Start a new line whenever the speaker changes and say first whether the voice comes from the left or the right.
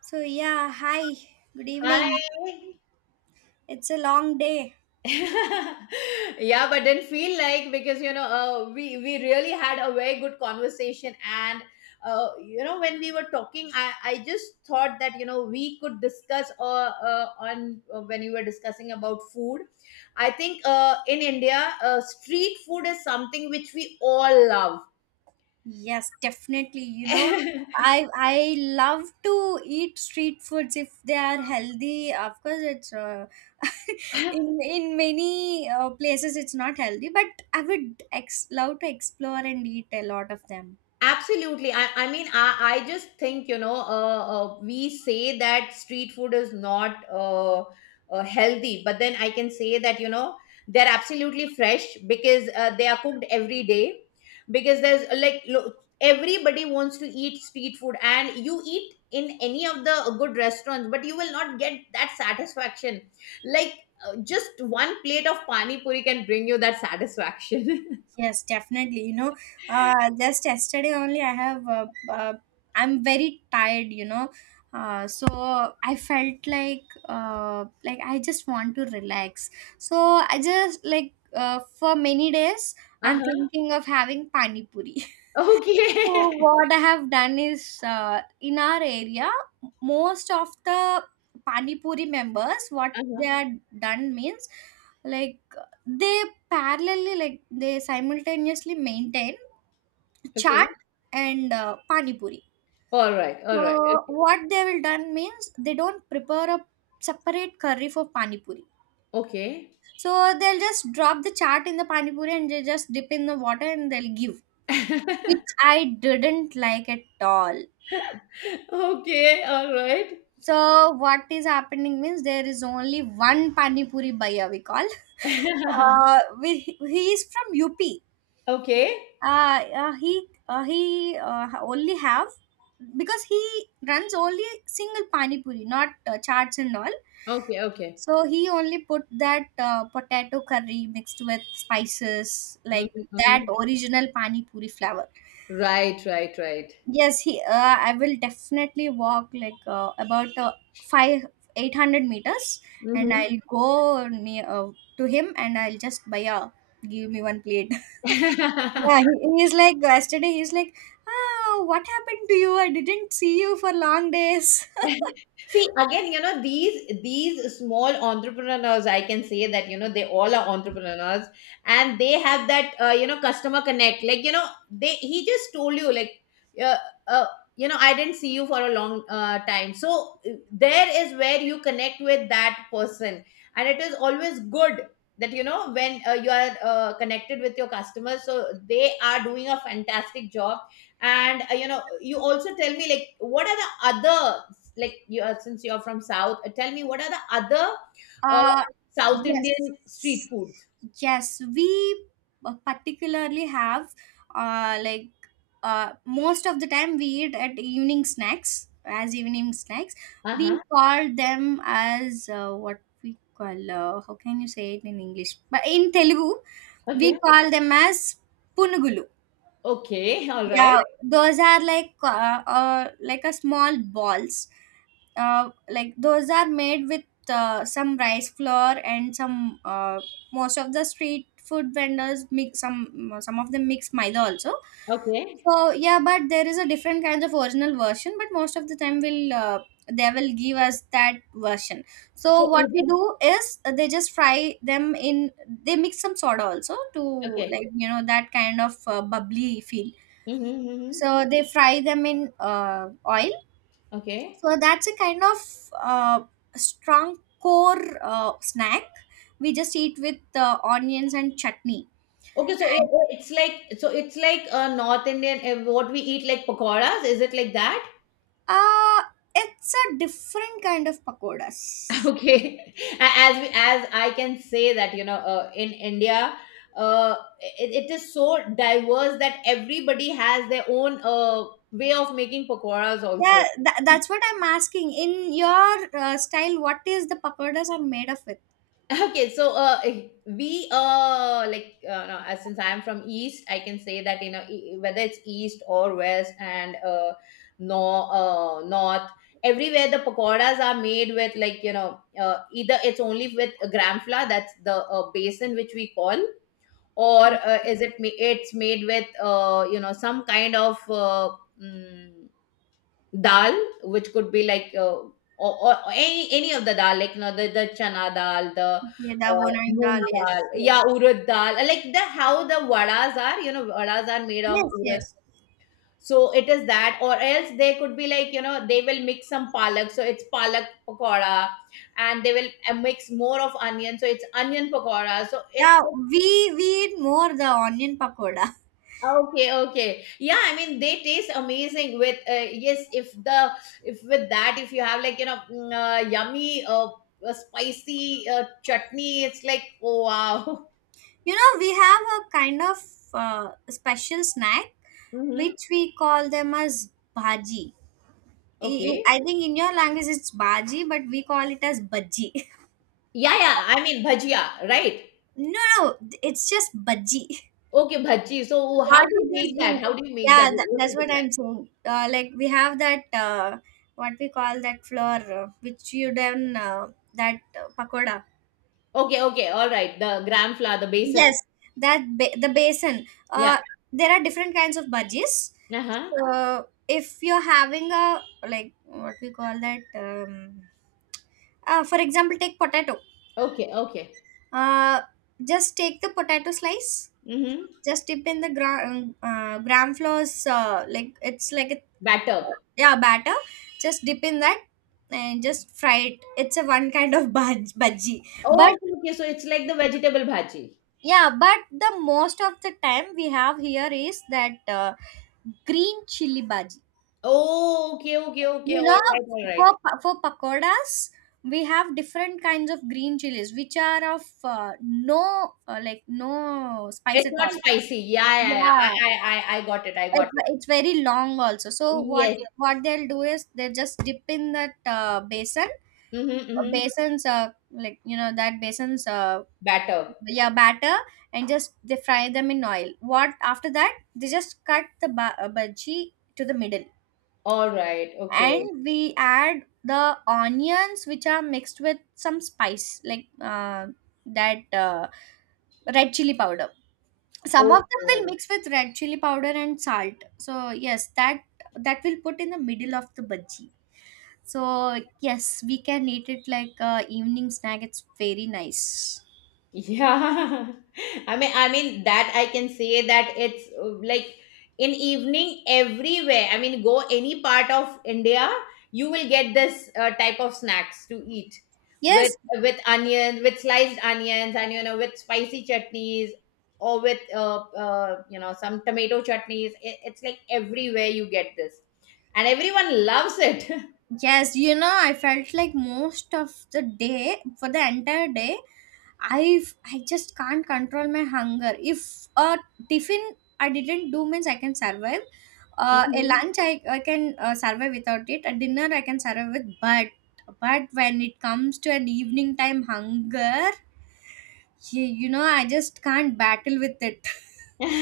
right: So, yeah, hi, good evening.
left: Hi.
right: It's a long day.
left: Yeah, but didn't feel like because we really had a very good conversation. And when we were talking, I just thought that we could discuss on when you were discussing about food. I think in India, street food is something which we all
right: Yes, definitely. You know,
left: love.
right: I love to eat street foods if they are healthy. Of course, it's in many places it's not healthy, but I would love to explore and eat a lot of them.
left: Absolutely. I mean, I just think, we say that street food is not healthy, but then I can say that, they're absolutely fresh because they are cooked every day. Because there's like, look, everybody wants to eat street food, and you eat in any of the good restaurants, but you will not get that satisfaction. Like, just one plate of pani puri can bring you that satisfaction.
right: Yes, definitely. You know, just yesterday only I have, I'm very tired, you know. So I felt like I just want to relax. So I just like, for many days, I'm
left: Uh-huh.
right: thinking of having pani puri. So
left: Okay.
right: what I have done is in our area, most of the pani puri members, what they
left: Uh-huh.
right: are done means like they parallelly like they simultaneously maintain
left: Okay.
right: chaat and pani puri.
left: All right. All right.
right: So
left: Okay.
right: what they will done means they don't prepare a separate curry for pani puri.
left: Okay.
right: So they'll just drop the chaat in the pani puri and they just dip in the water and they'll give, which I didn't like at all.
left: Okay. All right.
right: So what is happening means there is only one pani puri bhaiya we call. We, he is from UP.
left: Okay.
right: He only have because he runs only single pani puri, not charts and all.
left: Okay. Okay.
right: So he only put that potato curry mixed with spices
left: Mhm,
right: like that
left: mhm.
right: original pani puri flavor.
left: Right. Right. Right.
right: Yes, he. I will definitely walk like about five eight hundred meters, and
left: Hmm.
right: I'll go near to him, and I'll just buy a give me one plate. Yeah, he's like yesterday. He's like, oh, what happened to you? I didn't see you for long days.
left: See, again, these small entrepreneurs, I can say that, they all are entrepreneurs and they have that, customer connect. Like, you know, they he just told you like, uh, uh, I didn't see you for a long time. So there is where you connect with that person. And it is always good that, when you are connected with your customers, so they are doing a fantastic job. And, you also tell me like, what are the other like you are since you're from South, tell me what are the other uh,
right: Uh,
left: South Indian street
right: yes,
left: foods?
right: yes, we particularly have like most of the time we eat at evening snacks as evening snacks.
left: Uh-huh.
right: We call them as what we call how can you say it in English? But in Telugu, we
left: Okay.
right: call them as punugulu.
left: Okay, all right.
right: Yeah, those are like a small balls. Like those are made with some rice flour and some most of the street food vendors mix some of them mix maida also.
left: Okay.
right: So yeah, but there is a different kinds of original version, but most of the time will they will give us that version. So
left: So
right: what
left: is
right: we
left: it
right: do is they just fry them in they mix some soda also to
left: okay?
right: like you know that kind of bubbly feel
left: Mm-hmm, mm-hmm.
right: so they fry them in oil
left: Okay.
right: so that's a kind of strong core snack we just eat with onions and chutney
left: Okay, so it,
right: and
left: it's like so it's like North Indian, what we eat like pakoras. Is it like that?
right: uh, it's a different kind of pakodas.
left: Okay, as I can say that in India, uh, it is so diverse that everybody has their own way of making pakoras also.
right: Yeah, that's what I'm asking. In your style, what is the pakodas are made of with?
left: Okay, so we like no, since I'm from East, I can say that whether it's East or West and no North, everywhere the pakoras are made with like either it's only with gram flour, that's the basin which we call, or it's made with some kind of mm, dal, which could be like or any of the dal, like the chana dal, the
right: Okay, the bonang
left: moong
right: dal. Yes,
left: dal,
right: yes.
left: yeah, urad dal, like the how the vadas are vadas are made of
right: Yes,
left: urad.
right: yes.
left: So it is that, or else they could be like they will mix some palak, so it's palak pakora, and they will mix more of onion, so it's onion pakora, so it's
right: Yeah, we eat more the onion pakoda.
left: Okay, okay. Yeah, I mean they taste amazing with yes, if with that, if you have like yummy, spicy chutney, it's like oh, wow.
right: You know, we have a kind of special snack
left: Mm-hmm.
right: which we call them as bhaji. I
left: Okay.
right: I- think in your language it's bhaji, but we call it as bhaji.
left: Yeah, yeah. I mean bhajia, right?
right: No, no, it's just bhaji.
left: Okay, bhaji. So how
right: What
left: do
right: it
left: you
right: is,
left: make
right: you,
left: that? How do you make
right: yeah,
left: that? What
right: that's
left: is it
right: what I'm
left: like?
right: saying. Like we have that what we call that flour, which you done that pakoda.
left: Okay, okay. All right. The gram flour, the basin.
right: Yes, that the basin.
left: Yeah.
right: There are different kinds of budgies.
left: Uh huh.
right: So if you're having a like what we call that, for example, take potato.
left: Okay, okay.
right: Uh, just take the potato slice.
left: Mm-hmm.
right: Just dip in the gram gram flours. Like it's like a
left: Batter.
right: yeah batter. Just dip in that and just fry it. It's a one kind of budge budgie,
left: Oh,
right: but
left: okay. Okay, so it's like the vegetable bhaji.
right: yeah but the most of the time we have here is that green chili bhaji.
left: Oh, okay, okay, okay.
right: You
left: All
right: know,
left: right, all right.
right: for for pakodas we have different kinds of green chilies which are of no like no spice
left: It's
right: at
left: not
right: all.
left: spicy. Yeah, yeah, yeah.
right: Yeah,
left: I got it. I got it.
right: it's very long also, so
left: Yes.
right: what they'll do is they just dip in that basin
left: Mm-hmm, mm-hmm.
right: basin's like you know that basin's
left: Batter.
right: yeah batter and just they fry them in oil what after that they just cut the bhaji to the middle
left: All right. Okay.
right: and we add the onions which are mixed with some spice like that red chili powder. Some of
left: Okay.
right: them will
left: Okay.
right: mix with red chili powder and salt, so yes, that that will put in the middle of the bhaji. So yes, we can eat it like evening snack. It's very nice.
left: Yeah, I mean that I can say that it's like in evening everywhere. I mean, go any part of India, you will get this type of snacks to eat with
right: Yes.
left: with onions, with sliced onions, and with spicy chutneys or with some tomato chutneys. It's like everywhere you get this, and everyone loves it.
right: Yes, you know, I felt like most of the day, for the entire day, I just can't control my hunger. If a tiffin I didn't do means I can survive. A
left: Mhm.
right: lunch I can survive without it. A dinner I can survive with, but when it comes to an evening time hunger, you know, I just can't battle with it.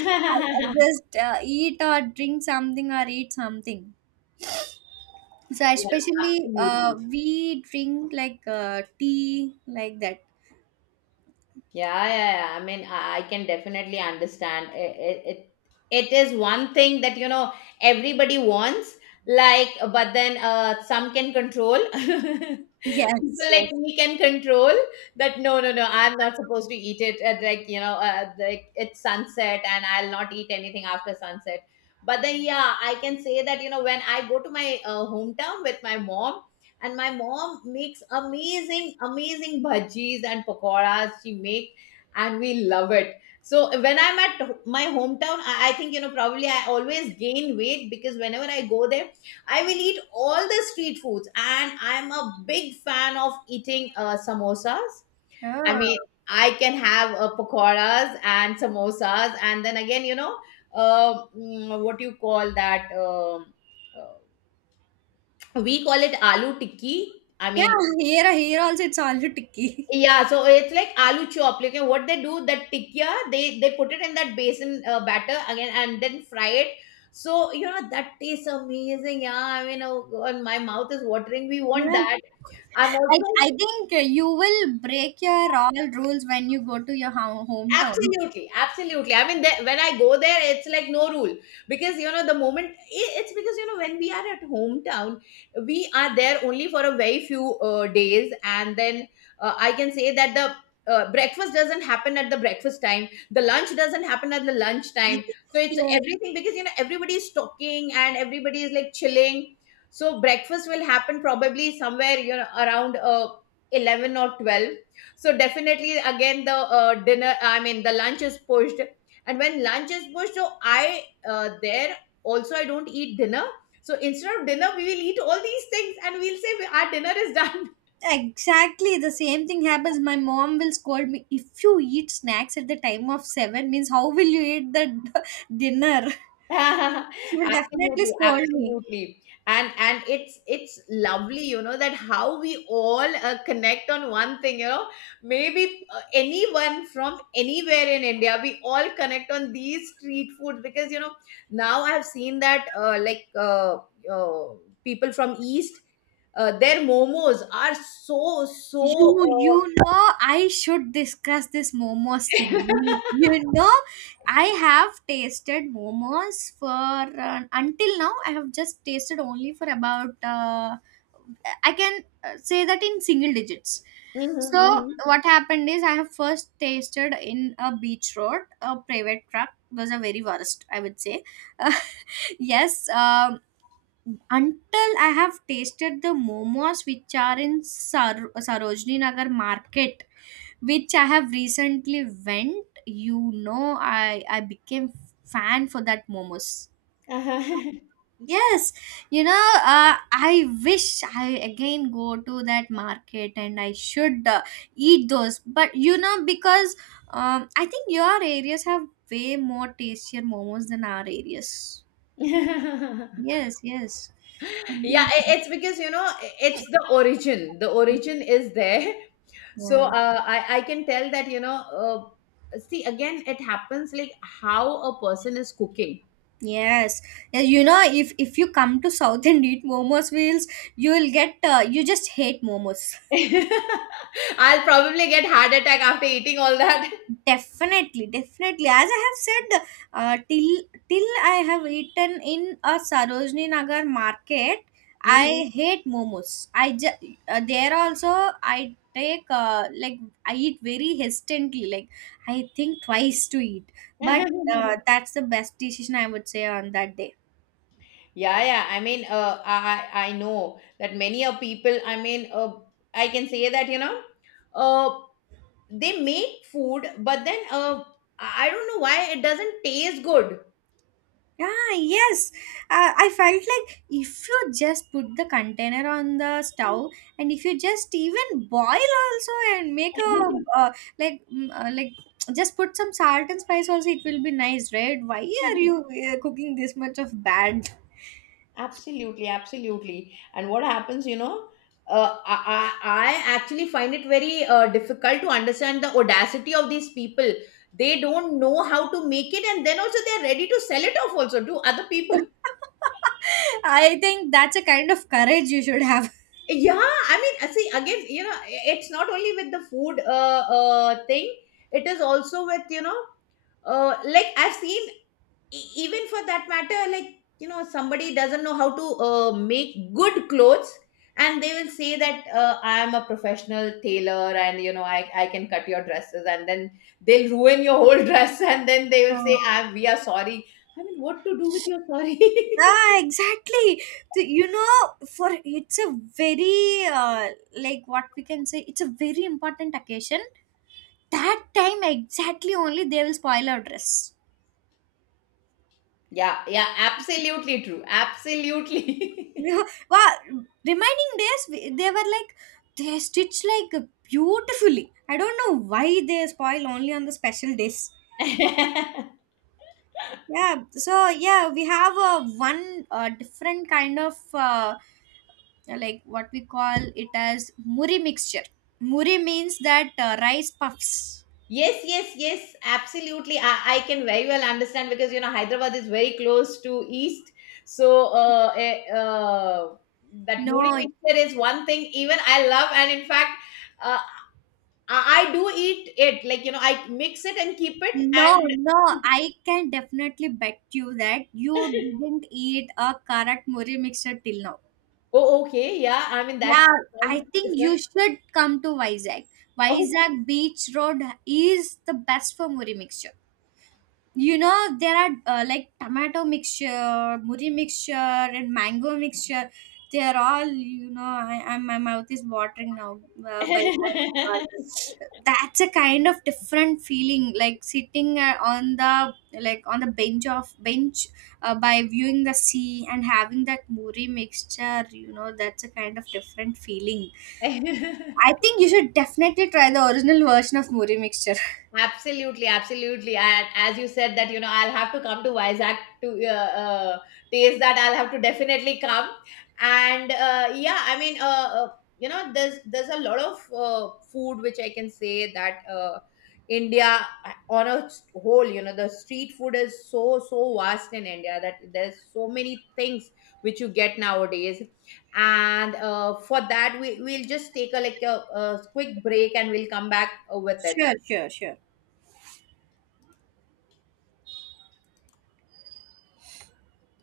right: I just eat or drink something or eat something. So
left: Yeah,
right: especially
left: absolutely.
right: we drink like tea like that.
left: Yeah, yeah, yeah. I mean, I can definitely understand. It is one thing that, everybody wants, like, but then some can control. People
right: Yes, yes.
left: like me can control that. No, no, no, I'm not supposed to eat it at like like it's sunset, and I'll not eat anything after sunset. But then, yeah, I can say that when I go to my hometown with my mom, and my mom makes amazing, amazing bhajis and pakoras she make, and we love it. So when I'm at my hometown, I think probably I always gain weight, because whenever I go there, I will eat all the street foods, and I'm a big fan of eating samosas. I
right: Oh.
left: mean, I can have pakoras and samosas, and then again, what do you call that? Uh, we call it aloo tikki. I
right: Yeah,
left: mean,
right: here also it's already ticky.
left: yeah, so it's like aloo chop. Like what they do, that tikya, they put it in that basin batter again and then fry it. So that tastes amazing. Yeah, I mean, oh God, my mouth is watering. We want
right: Yeah.
left: that. I'm
right: I,
left: also
right: I think you will break your all rules when you go to your hometown.
left: Absolutely, absolutely. I mean, there, when I go there, it's like no rule. Because the moment it's because when we are at hometown, we are there only for a very few days, and then I can say that the breakfast doesn't happen at the breakfast time, the lunch doesn't happen at the lunch time. So it's
right: Yes,
left: everything, because everybody is talking and everybody is like chilling. So breakfast will happen probably somewhere around 11 or 12. So definitely again, the dinner, I mean, the lunch is pushed, and when lunch is pushed, so I there also I don't eat dinner. So instead of dinner, we will eat all these things, and we'll say our dinner is done.
right: exactly. The same thing happens. My mom will scold me if you eat snacks at the time of 7. Means how will you eat the dinner? She will definitely
left: Absolutely,
right: scold me.
left: absolutely. And it's lovely, that how we all connect on one thing. Maybe anyone from anywhere in India, we all connect on these street foods, because now I've seen that uh, people from East, their momos are so, so
right: You know I should discuss this momos thing.
left: uh,
right: You know I have tasted momos for until now I have just tasted only for about I can say that in single digits. So
left: mhm,
right: what happened is I have first tasted in a beach road. A private truck was a very worst I would say. Yes, until I have tasted the momos which are in Sarojini Nagar market, which I have recently went, you know, I became fan for that momos.
left: mhm.
right: Yes, you know, I wish I again go to that market and I should eat those. But you know, because I think your areas have way more tastier momos than our areas. Yes, yes.
left: Yeah,
right: Amazing.
left: it's because it's the origin, the origin is there. So
right: Yeah.
left: I can tell that uh, see, again, it happens like how a person is cooking.
right: Yes. Yeah, you know if you come to South and eat momos wheels, you will get you just hate momos.
left: I'll probably get heart attack after eating all that.
right: Definitely, definitely. As I have said, uh, till till I have eaten in a Sarojini Nagar market,
left: Mhm.
right: I hate momos. I just there also I take like I eat very hesitantly. Like I think twice to eat, but that's the best decision I would say on that day.
left: Yeah, yeah, I mean, I know that many a people, I mean, I can say that uh, they make food, but then I don't know why it doesn't taste good.
right: Ah, yes. I felt like if you just put the container on the stove and if you just even boil also and make a like like just put some salt and spice also it will be nice, right? Why are you cooking this much of bad?
left: Absolutely, absolutely. And what happens, I actually find it very difficult to understand the audacity of these people. They don't know how to make it, and then also they're ready to sell it off also to other people.
right: I think that's a kind of courage you should have.
left: Yeah, I mean, see, again, it's not only with the food thing, it is also with, like I've seen even for that matter, like, somebody doesn't know how to make good clothes, and they will say that I am a professional tailor, and, I can cut your dresses, and then they'll ruin your whole dress, and then they will say,
right: Oh.
left: "I we are sorry." I mean, what to do with your sorry?
right: Ah, exactly. You know, for it's a very like what we can say, it's a very important occasion. That time exactly only they will spoil our dress.
left: Yeah, yeah, absolutely true. Absolutely.
right: Yeah, wow, remaining days they were like they stitch like beautifully. I don't know why they spoil only on the special days. Yeah, so yeah, we have a one different kind of like what we call it as muri mixture. Muri means that rice puffs.
left: Yes, yes, yes, absolutely. I can very well understand, because Hyderabad is very close to East, so that
right: No.
left: moody mixture is one thing. Even I love, and in fact, uh, I do eat it. Like, I mix it and keep it.
right: No,
left: And
right: no, I can definitely bet you that you didn't eat a karat muri mixture till now.
left: oh, okay, yeah. I mean
right: Yeah,
left: that's sounds
right: I think you
left: different.
right: should come to Vizag.
left: Oh.
right: Vizag Beach Road is the best for muri mixture. You know there are like tomato mixture, muri mixture, and mango mixture. They're all, you know, my mouth is watering now by that. That's a kind of different feeling, like sitting on the like on the bench of bench by viewing the sea and having that muri mixture. You know, that's a kind of different feeling.
left: 哎，
right: I think you should definitely try the original version of muri mixture.
left: Absolutely, absolutely. And as you said that, I'll have to come to Vizag to taste that. I'll have to definitely come. And yeah, I mean, there's a lot of food, which I can say that India, on a whole, the street food is so, so vast in India that there's so many things which you get nowadays. And for that, we'll just take a quick break and we'll come back with it.
right: Sure, sure, sure.